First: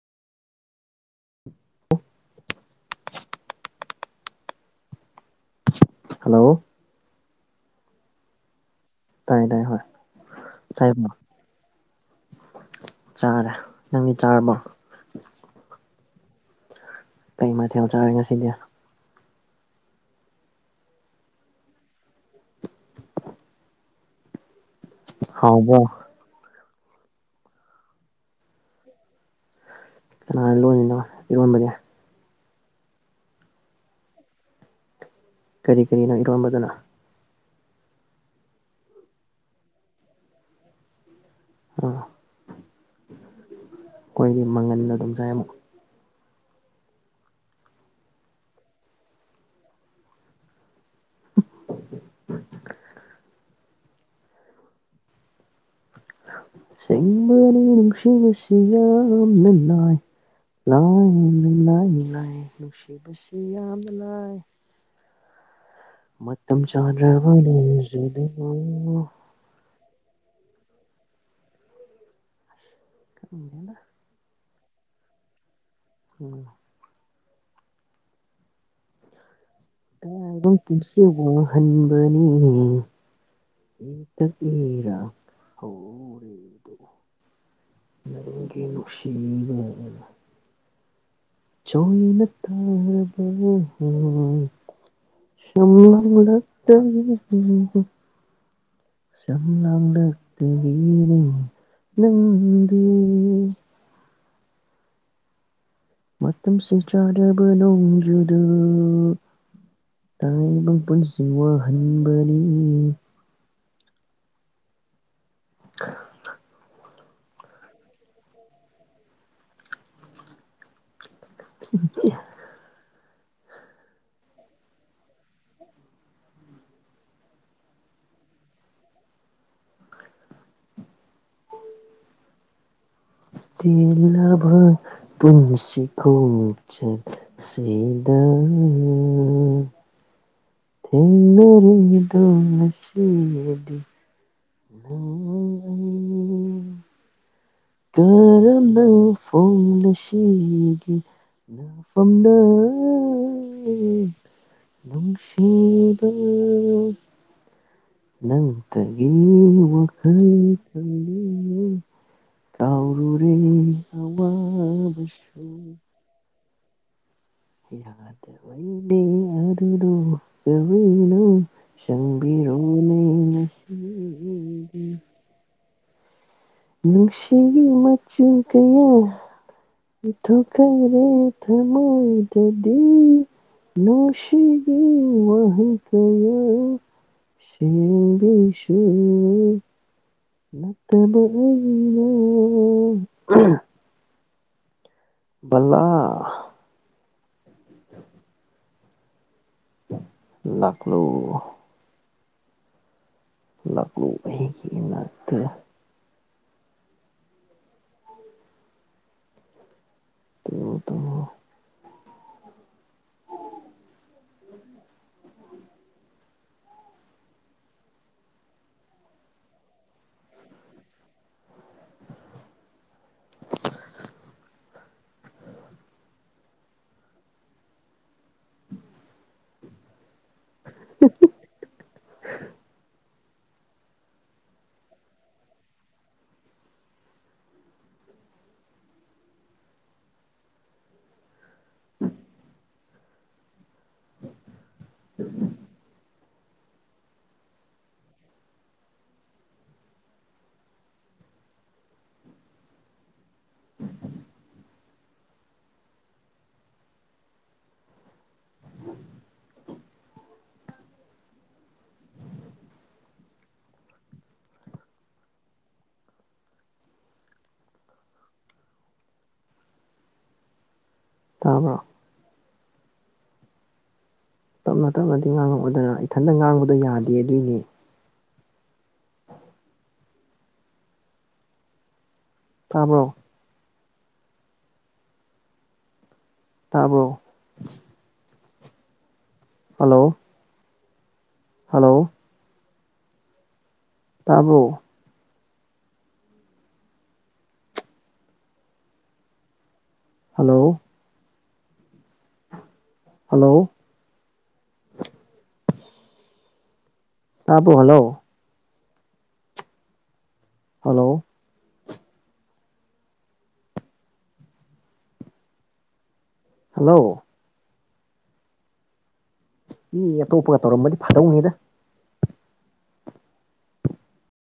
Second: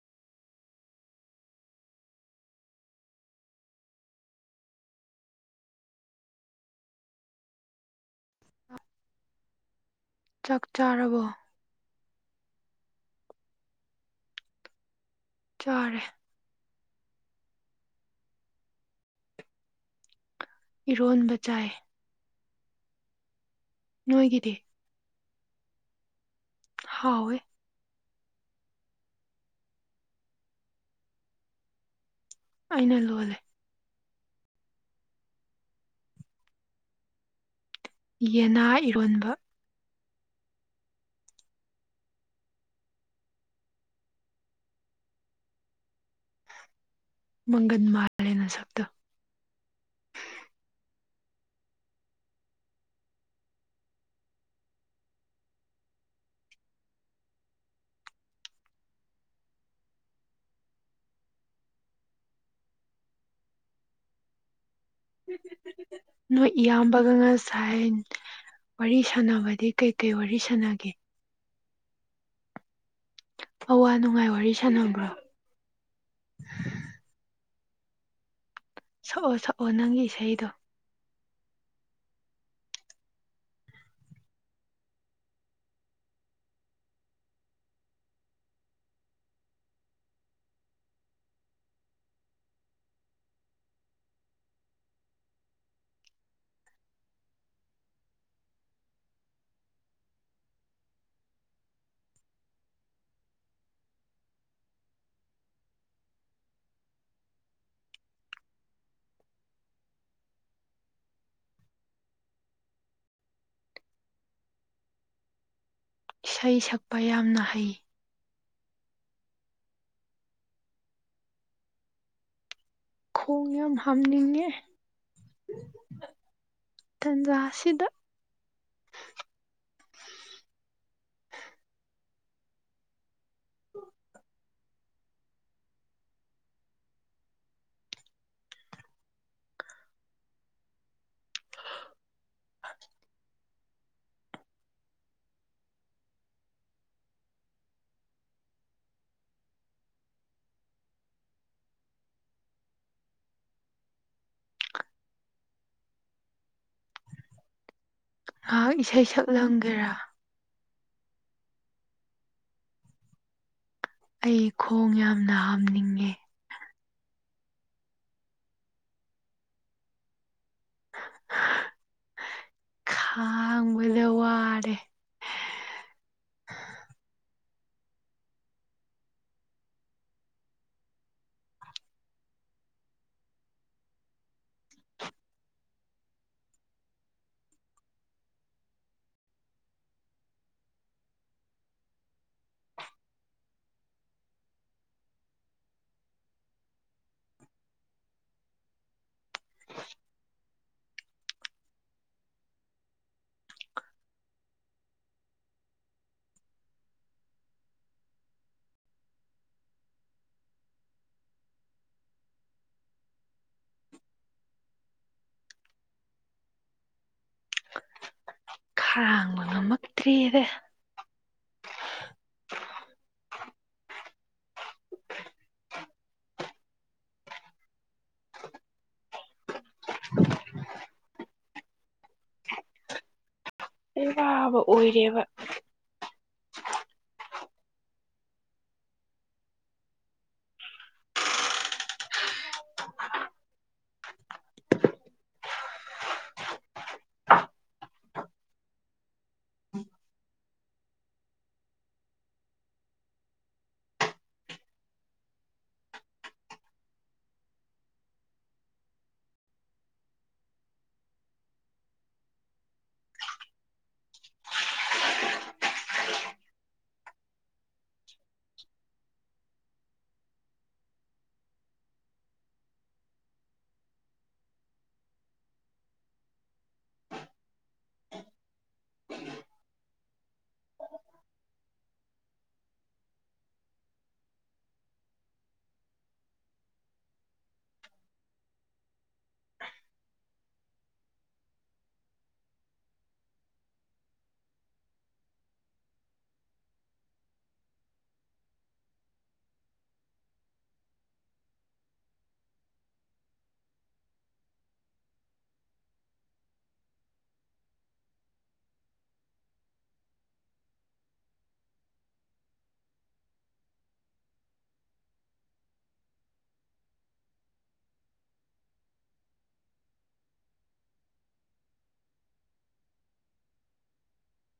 [unintelligible] hello ꯑ ꯇꯥꯏ ꯇꯥꯏ ꯍ ꯇꯥꯏ ꯆꯥꯔꯕꯣ ꯆꯥꯔꯦ ꯅꯪꯃꯤ ꯆꯥꯔꯔꯕ ꯆꯔꯦ ꯀꯩꯃꯊꯦꯜ ꯆꯥꯔꯦ ꯉꯁꯤꯗꯤ ꯏꯔꯣꯟꯕ ꯆꯥꯏ ꯅꯣꯏꯒꯗꯤ ꯍꯥꯎꯕ ꯍꯥꯎꯋꯦ ꯀꯅꯥꯅ ꯂꯣꯏꯅꯣ ꯏꯔꯣꯟꯕꯅꯦ ꯑꯩꯅ ꯂꯣꯜꯂꯦ ꯀꯔꯤ ꯀꯔꯤꯅꯪ ꯏꯔꯣꯟꯝꯕꯗꯅ ꯌꯦꯅꯥ ꯏꯔꯣꯟꯕ ꯑꯥ ꯑꯩꯈꯣꯏꯗꯤ ꯃꯪꯒꯜꯗꯣ ꯑꯗꯨꯝ ꯆꯥꯏ ꯑꯃꯨꯛ ꯃꯪꯒꯟ ꯃꯥꯥꯂꯦꯅ ꯁꯕꯗ ꯁꯔ ꯅꯨꯡꯁꯤ ꯌꯥꯝꯝꯅꯥꯏ ꯂꯥꯏꯥꯏ ꯅꯥꯏ ꯅꯨꯡꯁꯤꯕꯁꯤ ꯌꯥꯝꯅ ꯂꯏ ꯅꯣꯏ ꯏꯌꯥꯝꯕꯒ ꯉ ꯁꯥꯏ ꯅꯣꯡꯖꯨꯗꯕꯨ ꯋꯥꯔꯤ ꯁꯥꯟꯅꯕꯗꯤ ꯀꯩꯀꯩ ꯋꯥꯔꯤ ꯁꯥꯟꯅꯒꯦ ꯑꯋꯥ ꯅꯨꯡꯉꯥꯏ ꯋꯥꯔꯤ ꯁꯥꯟꯅꯕ꯭ꯔꯣ ꯎꯝ ꯁ ꯁ ꯕ ꯄꯨꯨꯝꯁꯤ ꯋꯥꯡꯍꯟꯕꯅꯤ ꯏꯇꯔ ꯍ ꯅ ꯁꯤ ꯆꯏꯅ ꯇꯥꯕ ꯁꯃ ꯇ ꯁꯂꯪꯂ ꯇꯔ ꯎꯝ ꯃꯝ ꯁꯆꯥꯥꯔꯕꯅꯣꯡꯖꯗꯨ ꯇꯥꯛꯕ ꯄꯨꯟꯁꯤ ꯋꯥꯍꯟꯕꯅꯤ ꯄꯌꯥꯝꯅ ꯍꯩ [unintelligible] ꯈꯣꯡꯒꯦ ꯌꯥꯝ ꯍꯅꯤꯡꯉꯦ ꯇꯥꯟꯖꯥꯁꯤꯗ [unintelligible] ꯊ ꯄꯨꯟꯁꯤ ꯀꯧꯕꯆꯠ ꯁꯤꯗ ꯎꯝ ꯊꯦꯡꯟꯅꯔꯤꯗꯅꯁꯤꯗꯤ ꯎ ꯎ ꯀꯔꯅ ꯐꯣꯅꯁꯤꯒꯤ ꯐꯝꯗ ꯅꯨꯡꯁꯤꯗ ꯉꯥꯏꯍꯥꯛ ꯏꯁꯩ ꯅꯪꯇꯒꯤ ꯁꯛꯂꯝꯒꯦꯔꯥ ꯋꯥꯈꯜ ꯈꯜꯂꯤꯉꯩ ꯀꯥꯎꯔꯨꯔꯦ ꯑꯩ ꯈꯣꯡ ꯌꯥꯝꯅ ꯑꯋꯥꯕꯁꯨ ꯍꯥꯝꯅꯤꯡꯉꯦ ꯌꯥꯗꯕꯩꯅꯦ ꯑꯗꯨꯗꯣ [unintelligible] ꯁꯪꯕꯤꯔꯣꯅꯦ ꯉꯥꯡꯕꯗ ꯋꯥꯔꯦ ꯅꯨꯡꯁꯤꯒꯤ ꯃꯆꯨ ꯀꯌꯥ ꯏꯊꯨꯛꯈꯥꯔꯦ ꯊꯃꯣꯏꯗꯗꯤ ꯅꯣꯁꯤꯒꯤ ꯋꯥꯍꯤ ꯀꯌꯥ ꯁꯤꯔꯦꯡꯒꯤꯁꯨ ꯅꯠꯇꯕ ꯑꯩ [unintelligible] ꯕꯜꯂꯥ ꯂꯥꯛꯂꯣ ꯂꯥꯛꯂꯣ ꯑꯩꯒꯤ ꯏꯅꯥꯛꯇ ꯇꯨꯝꯃꯣ ꯇꯨꯝꯃꯣ ꯈꯔꯥꯡꯕ ꯉꯝꯃꯛꯇ꯭ꯔꯦꯗ [unintelligible] [unintelligible] ꯑꯩ ꯋꯥꯕ ꯑꯣꯏꯔꯦꯕ [unintelligible] ꯇꯥꯕ꯭ꯔꯣ ꯇꯞꯅ ꯇꯞꯅꯗꯤ ꯉꯥꯡꯉꯛꯑꯣꯗꯅ ꯏꯊꯟꯇ ꯉꯥꯡꯕꯗꯣ ꯌꯥꯗꯦ ꯑꯗꯨꯏꯅꯦ ꯇꯥꯕ꯭ꯔꯣ ꯇꯥꯕ꯭ꯔꯣ ꯍꯜꯂꯣ ꯍꯜꯂꯣ ꯇꯥꯕꯔꯣ ꯍꯜꯂꯣ ꯍꯂꯣ ꯇꯥꯕꯣ ꯍꯜꯂꯣ ꯍꯜꯂꯣ ꯍꯜꯂꯣ ꯃꯤ ꯑꯇꯣꯞꯄꯒ ꯇꯧꯔꯝꯕꯗꯤ ꯐꯥꯔꯧꯅꯤꯗ